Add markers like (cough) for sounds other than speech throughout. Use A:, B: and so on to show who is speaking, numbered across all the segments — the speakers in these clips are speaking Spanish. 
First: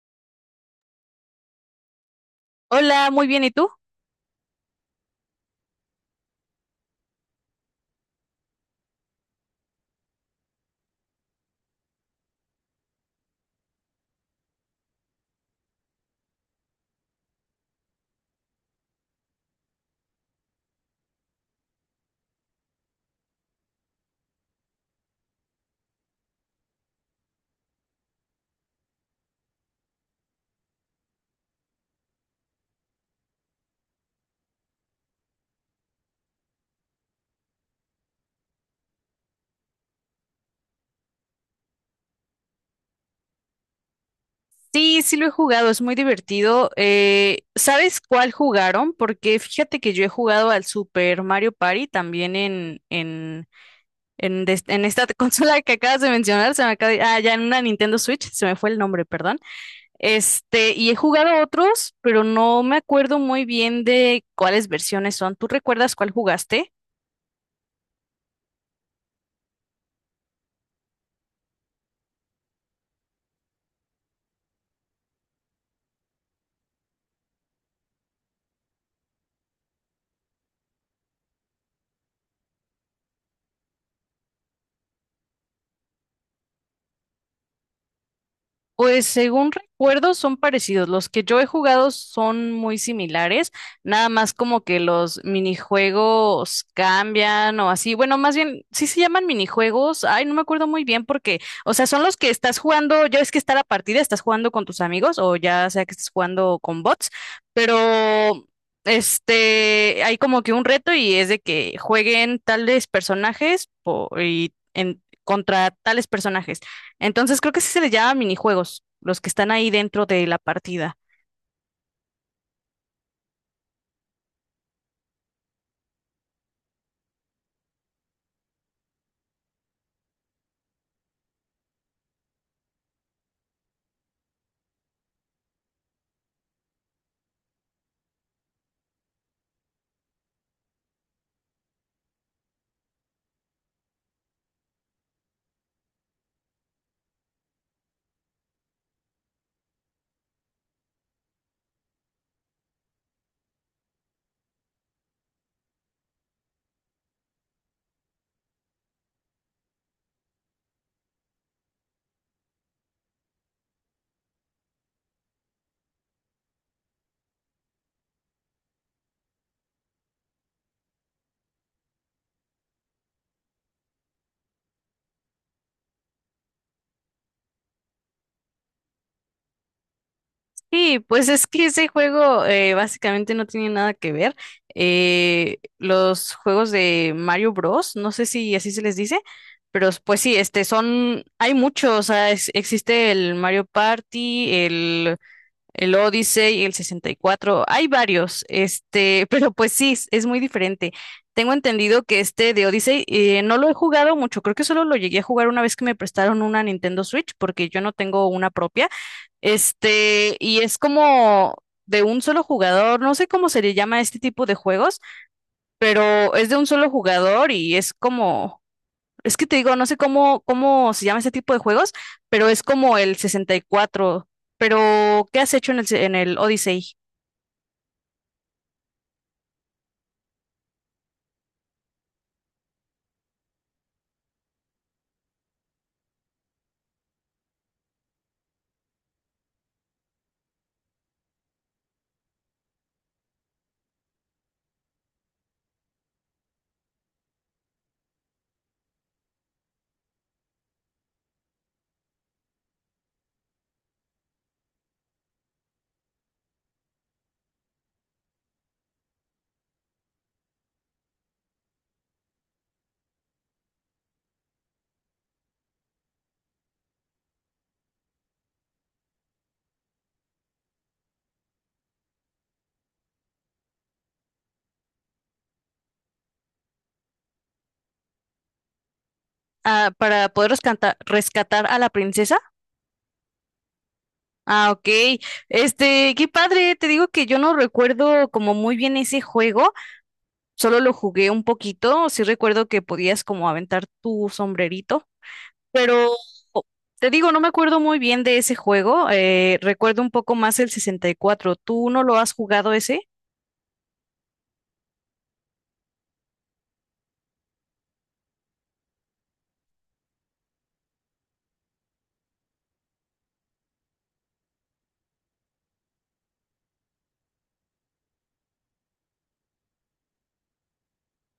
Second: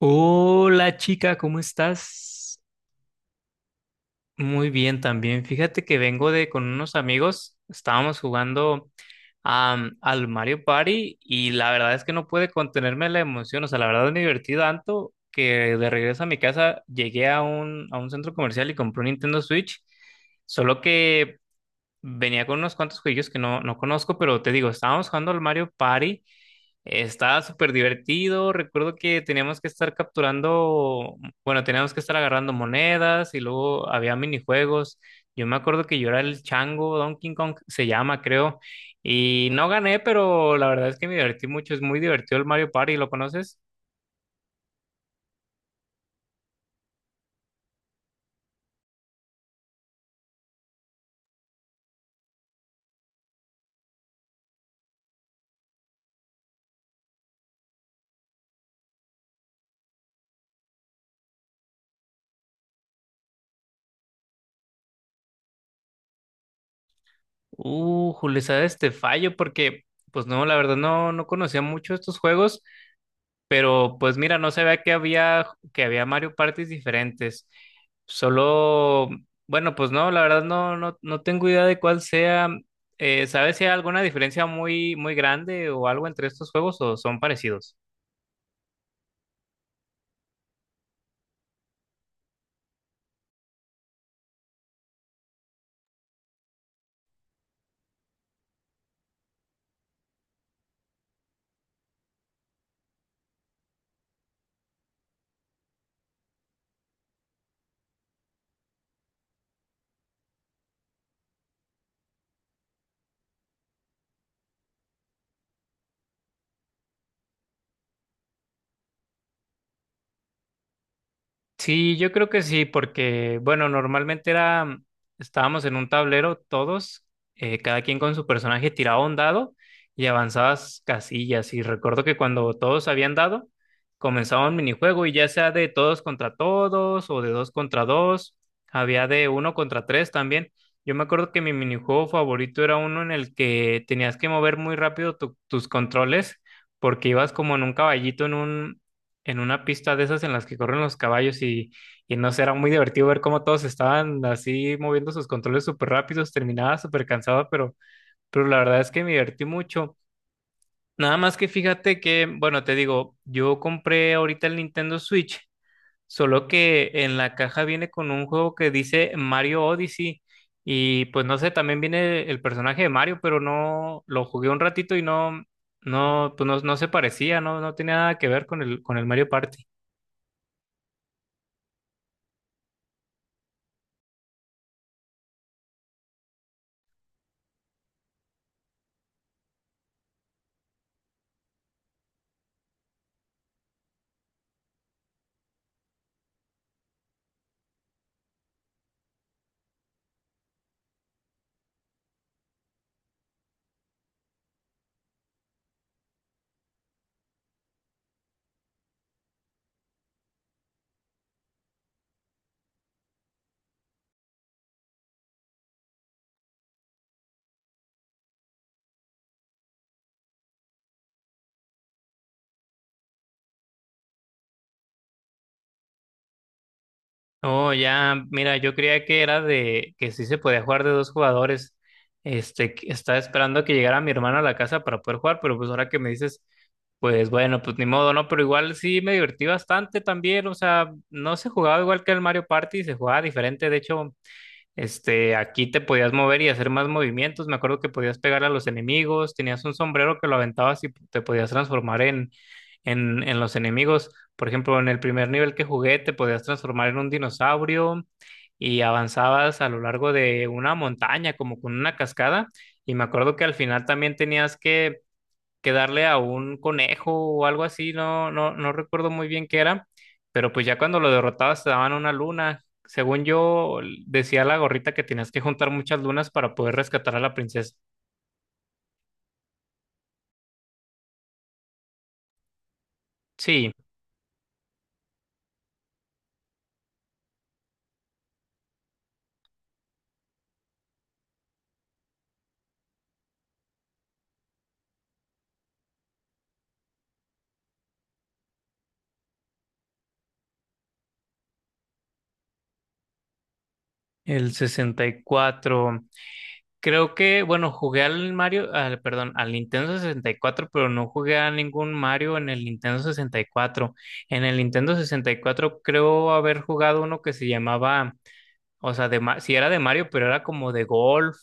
A: Hola chica, ¿cómo estás?
B: Hola, muy bien, ¿y tú?
A: Muy bien también. Fíjate que vengo de con unos amigos, estábamos jugando al Mario Party y la verdad es que no pude contenerme la emoción, o sea, la verdad me divertí tanto que de regreso a mi casa llegué a un centro comercial y compré un Nintendo Switch, solo que venía con unos cuantos juegos que no conozco, pero te digo, estábamos jugando al Mario Party. Estaba súper divertido. Recuerdo que teníamos que estar capturando, bueno, teníamos que estar agarrando monedas y luego había minijuegos. Yo me acuerdo que yo era el chango, Donkey Kong se llama, creo. Y no gané, pero la verdad es que me divertí mucho. Es muy divertido el Mario Party, ¿lo conoces?
B: Sí, sí lo he jugado, es muy divertido. ¿Sabes cuál jugaron? Porque fíjate que yo he jugado al Super Mario Party también en esta (laughs) consola que acabas de mencionar, se me acaba de- ah, ya en una Nintendo Switch, se me fue el nombre, perdón. Y he jugado otros, pero no me acuerdo muy bien de cuáles versiones son. ¿Tú recuerdas cuál jugaste?
A: Julio, sabes, te fallo porque pues no, la verdad no conocía mucho estos juegos. Pero pues mira, no se ve que había Mario Parties diferentes. Solo, bueno, pues no, la verdad no tengo idea de cuál sea. ¿Sabes si hay alguna diferencia muy, muy grande o algo entre estos juegos o son parecidos?
B: Pues según recuerdo son parecidos. Los que yo he jugado son muy similares, nada más como que los minijuegos cambian o así. Bueno, más bien, sí se llaman minijuegos. Ay, no me acuerdo muy bien porque, o sea, son los que estás jugando, ya es que está la partida, estás jugando con tus amigos o ya sea que estés jugando con bots, pero hay como que un reto y es de que jueguen tales personajes y contra tales personajes. Entonces creo que sí se les llama minijuegos, los que están ahí dentro de la partida.
A: Sí, yo creo que sí, porque, bueno, normalmente era, estábamos en un tablero todos, cada quien con su personaje tiraba un dado y avanzabas casillas. Y recuerdo que cuando todos habían dado, comenzaba un minijuego y ya sea de todos contra todos o de dos contra dos, había de uno contra tres también. Yo me acuerdo que mi minijuego favorito era uno en el que tenías que mover muy rápido tus controles porque ibas como en un caballito en una pista de esas en las que corren los caballos y no sé, era muy divertido ver cómo todos estaban así moviendo sus controles súper rápidos, terminaba súper cansada, pero la verdad es que me divertí mucho. Nada más que fíjate que, bueno, te digo, yo compré ahorita el Nintendo Switch, solo que en la caja viene con un juego que dice Mario Odyssey y pues no sé, también viene el personaje de Mario, pero no, lo jugué un ratito y no, pues no se parecía, no tenía nada que ver con el, Mario Party.
B: Sí, pues es que ese juego básicamente no tiene nada que ver. Los juegos de Mario Bros, no sé si así se les dice, pero pues sí, son, hay muchos, o sea, existe el Mario Party, el Odyssey, el 64 hay varios, (laughs) pero pues sí, es muy diferente. Tengo entendido que este de Odyssey no lo he jugado mucho, creo que solo lo llegué a jugar una vez que me prestaron una Nintendo Switch, porque yo no tengo una propia. Y es como de un solo jugador, no sé cómo se le llama a este tipo de juegos, pero es de un solo jugador y es que te digo, no sé cómo se llama ese tipo de juegos, pero es como el 64. Pero, ¿qué has hecho en el Odyssey?
A: Oh, ya, mira, yo creía que era de que sí se podía jugar de dos jugadores. Este, que estaba esperando que llegara mi hermano a la casa para poder jugar, pero pues ahora que me dices, pues bueno, pues ni modo, ¿no? Pero igual sí me divertí bastante también, o sea, no se jugaba igual que el Mario Party, se jugaba diferente, de hecho. Este, aquí te podías mover y hacer más movimientos. Me acuerdo que podías pegar a los enemigos, tenías un sombrero que lo aventabas y te podías transformar en los enemigos. Por ejemplo, en el primer nivel que jugué, te podías transformar en un dinosaurio y avanzabas a lo largo de una montaña, como con una cascada. Y me acuerdo que al final también tenías que darle a un conejo o algo así, no recuerdo muy bien qué era, pero pues ya cuando lo derrotabas te daban una luna. Según yo, decía la gorrita que tenías que juntar muchas lunas para poder rescatar a la princesa.
B: Ah, para poder rescatar a la princesa.
A: Sí,
B: Ah, ok. Qué padre. Te digo que yo no recuerdo como muy bien ese juego. Solo lo jugué un poquito. Sí recuerdo que podías como aventar tu sombrerito. Pero te digo, no me acuerdo muy bien de ese juego. Recuerdo un poco más el 64. ¿Tú no lo has jugado ese?
A: el 64. Creo que, bueno, jugué al Mario, al, perdón, al Nintendo 64, pero no jugué a ningún Mario en el Nintendo 64. En el Nintendo 64 creo haber jugado uno que se llamaba. O sea, sí era de Mario, pero era como de golf.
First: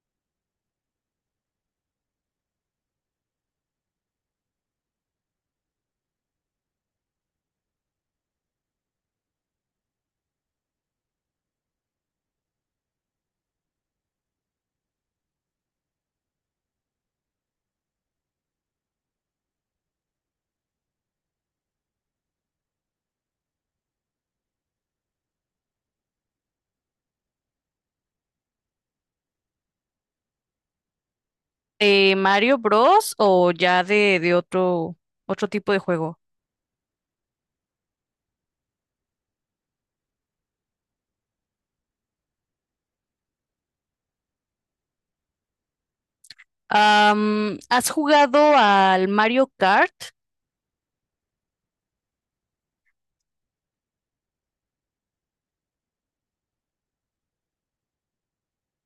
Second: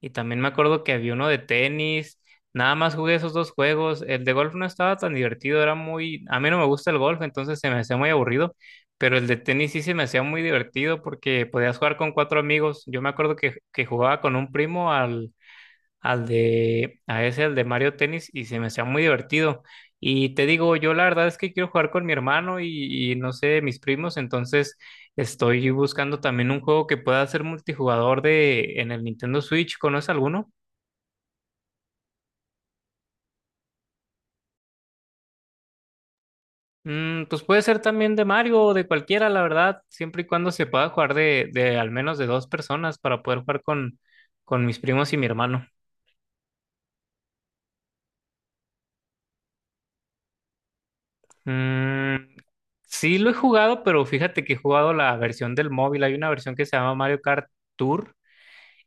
A: Y también me acuerdo que había uno de tenis. Nada más jugué esos dos juegos. El de golf no estaba tan divertido, era muy. A mí no me gusta el golf, entonces se me hacía muy aburrido. Pero el de tenis sí se me hacía muy divertido porque podías jugar con cuatro amigos. Yo me acuerdo que jugaba con un primo al de, a ese, al de Mario Tennis, y se me hacía muy divertido. Y te digo, yo la verdad es que quiero jugar con mi hermano y no sé, mis primos, entonces estoy buscando también un juego que pueda ser multijugador en el Nintendo Switch. ¿Conoces alguno?
B: ¿De Mario Bros o ya de otro tipo de juego?
A: Pues puede ser también de Mario o de cualquiera, la verdad, siempre y cuando se pueda jugar de al menos de dos personas para poder jugar con mis primos y mi hermano.
B: ¿Has jugado al Mario Kart?
A: Mm, sí lo he jugado, pero fíjate que he jugado la versión del móvil. Hay una versión que se llama Mario Kart Tour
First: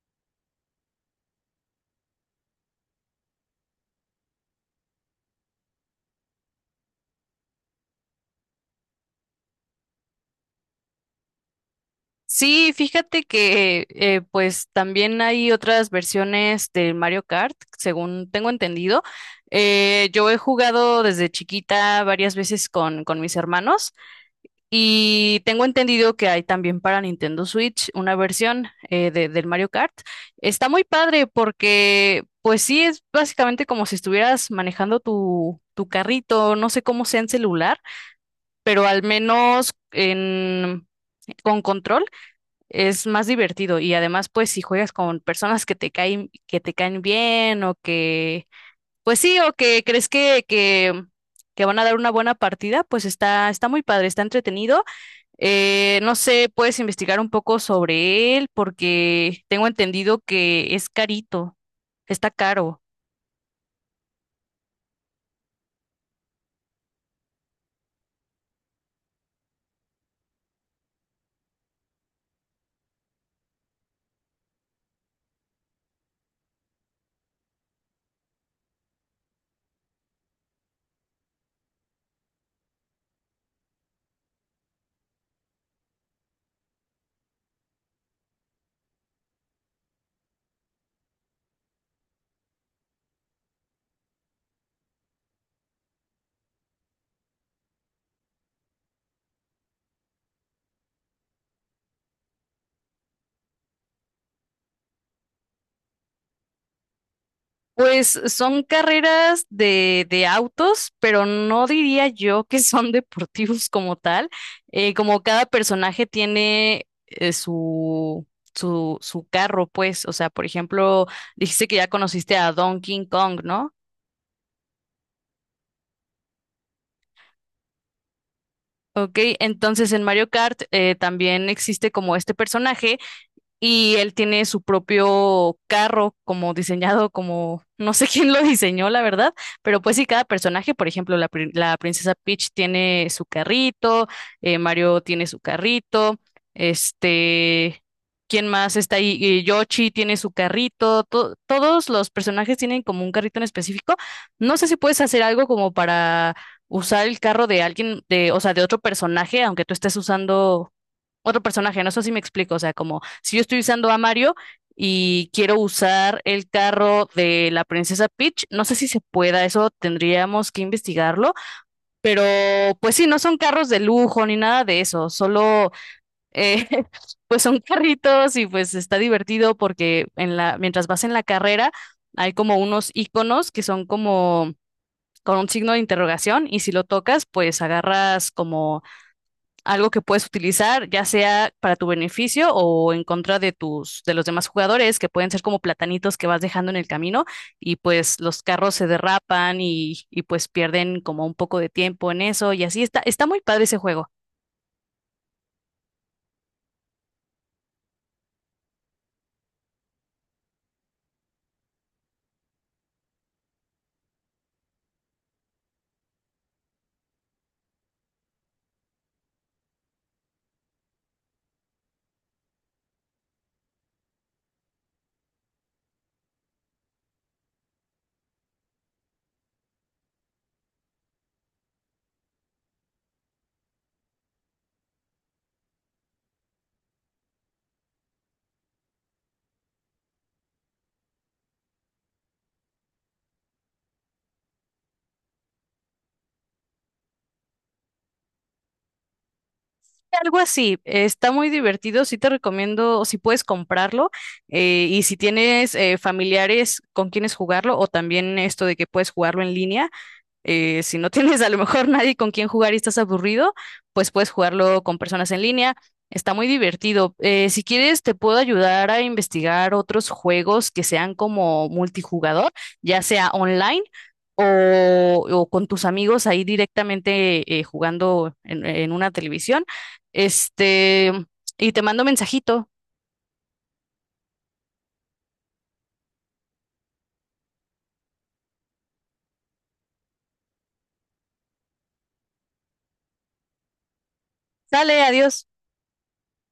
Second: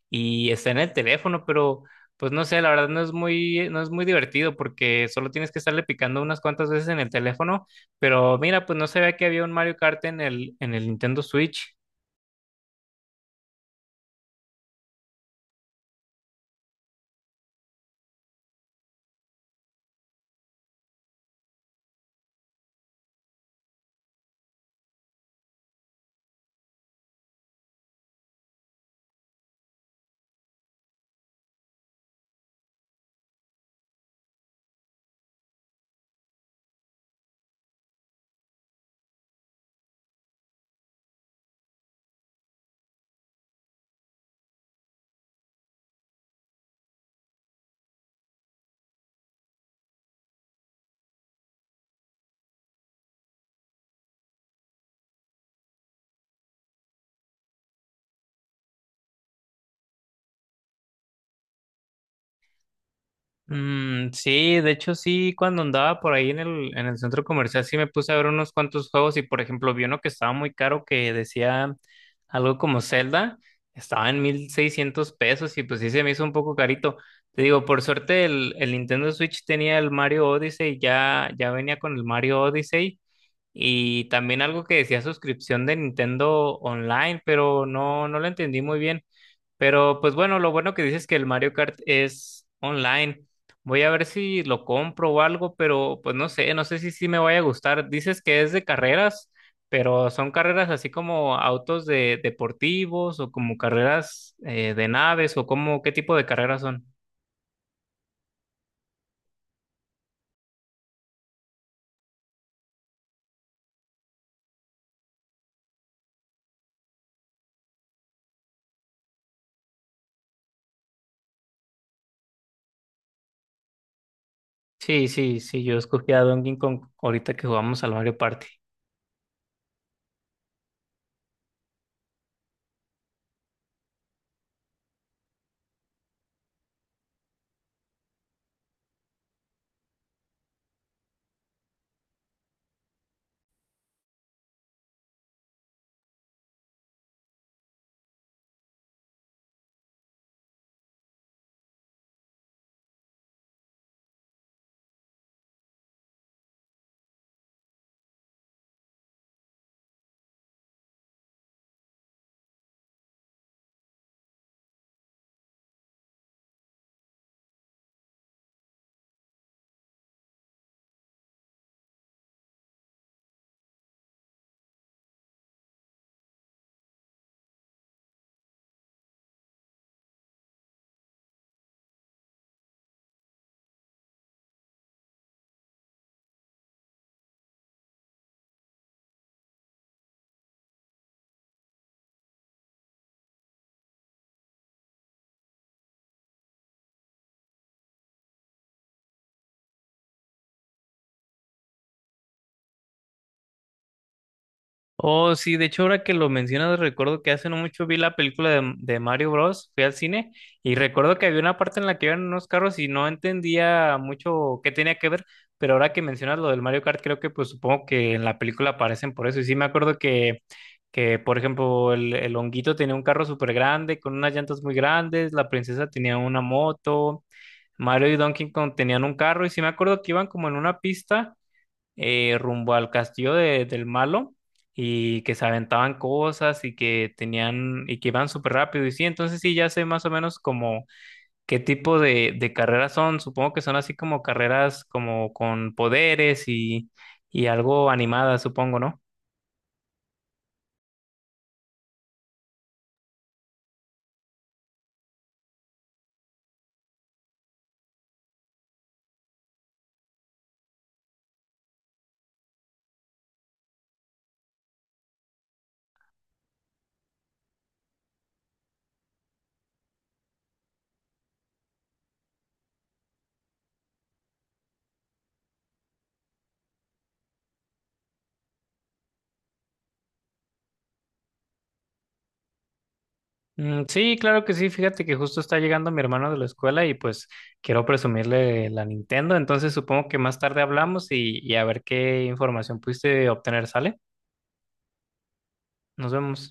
A: y está en el teléfono, pero pues no sé, la verdad no es muy divertido porque solo tienes que estarle picando unas cuantas veces en el teléfono. Pero mira, pues no sabía que había un Mario Kart en el, Nintendo Switch.
B: Sí, fíjate que pues también hay otras versiones del Mario Kart, según tengo entendido. Yo he jugado desde chiquita varias veces con mis hermanos. Y tengo entendido que hay también para Nintendo Switch una versión del Mario Kart. Está muy padre porque, pues sí, es básicamente como si estuvieras manejando tu carrito, no sé cómo sea en celular, pero al menos con control es más divertido. Y además, pues si juegas con personas que te caen bien pues sí, o que crees que van a dar una buena partida, pues está muy padre, está entretenido. No sé, puedes investigar un poco sobre él porque tengo entendido que es carito, está caro.
A: Mm, sí, de hecho sí, cuando andaba por ahí en el, centro comercial sí me puse a ver unos cuantos juegos y por ejemplo vi uno que estaba muy caro que decía algo como Zelda, estaba en 1,600 pesos y pues sí se me hizo un poco carito. Te digo, por suerte el, Nintendo Switch tenía el Mario Odyssey, ya, ya venía con el Mario Odyssey y también algo que decía suscripción de Nintendo Online, pero no lo entendí muy bien. Pero pues bueno, lo bueno que dices es que el Mario Kart es online. Voy a ver si lo compro o algo, pero pues no sé, si sí me vaya a gustar. Dices que es de carreras, pero son carreras así como autos de deportivos o como carreras de naves o como qué tipo de carreras son.
B: Pues son carreras de autos, pero no diría yo que (laughs) son deportivos como tal. Como cada personaje tiene su carro, pues, o sea, por ejemplo, dijiste que ya conociste a Donkey Kong, ¿no?
A: Sí, sí, sí, yo escogí a Donkey Kong ahorita que jugamos al Mario Party.
B: Ok, entonces en Mario Kart también existe como este personaje y él tiene su propio carro como diseñado, como no sé (laughs) quién lo diseñó, la verdad, pero pues sí, cada personaje, por ejemplo, la princesa Peach tiene su carrito, Mario tiene su carrito, este, ¿quién más está ahí? Yoshi tiene su carrito, todos los personajes tienen como un carrito en específico. No sé si puedes hacer algo como para usar el carro de alguien, o sea, de otro personaje, aunque tú estés usando otro personaje, no sé si me explico, o sea, como si yo estoy usando a Mario y quiero usar el carro de la princesa Peach, no sé si se pueda, eso tendríamos que investigarlo, pero pues sí, no son carros de lujo ni nada de eso, solo eh, (laughs) pues son carritos y pues está divertido porque mientras vas en la carrera hay como unos iconos que son como con un signo de interrogación y si lo tocas, pues agarras como algo que puedes utilizar, ya sea para tu beneficio o en contra de de los demás jugadores, que pueden ser como platanitos que vas dejando en el camino y pues los carros se derrapan y pues pierden como un poco de tiempo en eso y así está muy padre ese juego.
A: Oh, sí, de hecho, ahora que lo mencionas, recuerdo que hace no mucho vi la película de Mario Bros. Fui al cine y recuerdo que había una parte en la que iban unos carros y no entendía mucho qué tenía que ver, pero ahora que mencionas lo del Mario Kart, creo que pues supongo que en la película aparecen por eso. Y sí, me acuerdo que por ejemplo, el, honguito tenía un carro súper grande, con unas llantas muy grandes, la princesa tenía una moto, Mario y Donkey Kong tenían un carro, y sí me acuerdo que iban como en una pista rumbo al castillo del malo y que se aventaban cosas y que tenían y que iban súper rápido. Y sí, entonces sí, ya sé más o menos como qué tipo de carreras son. Supongo que son así como carreras como con poderes y algo animadas, supongo, ¿no?
B: Algo así, está muy divertido, sí te recomiendo, si puedes comprarlo y si tienes familiares con quienes jugarlo o también esto de que puedes jugarlo en línea. Si no tienes a lo mejor nadie con quien jugar y estás aburrido, pues puedes jugarlo con personas en línea. Está muy divertido. Si quieres, te puedo ayudar a investigar otros juegos que sean como multijugador, ya sea online o con tus amigos ahí directamente jugando en una televisión. Este, y te mando mensajito.
A: Mm, sí, claro que sí. Fíjate que justo está llegando mi hermano de la escuela y pues quiero presumirle la Nintendo. Entonces supongo que más tarde hablamos y a ver qué información pudiste obtener, ¿sale?
B: Sale, adiós.
A: Nos vemos.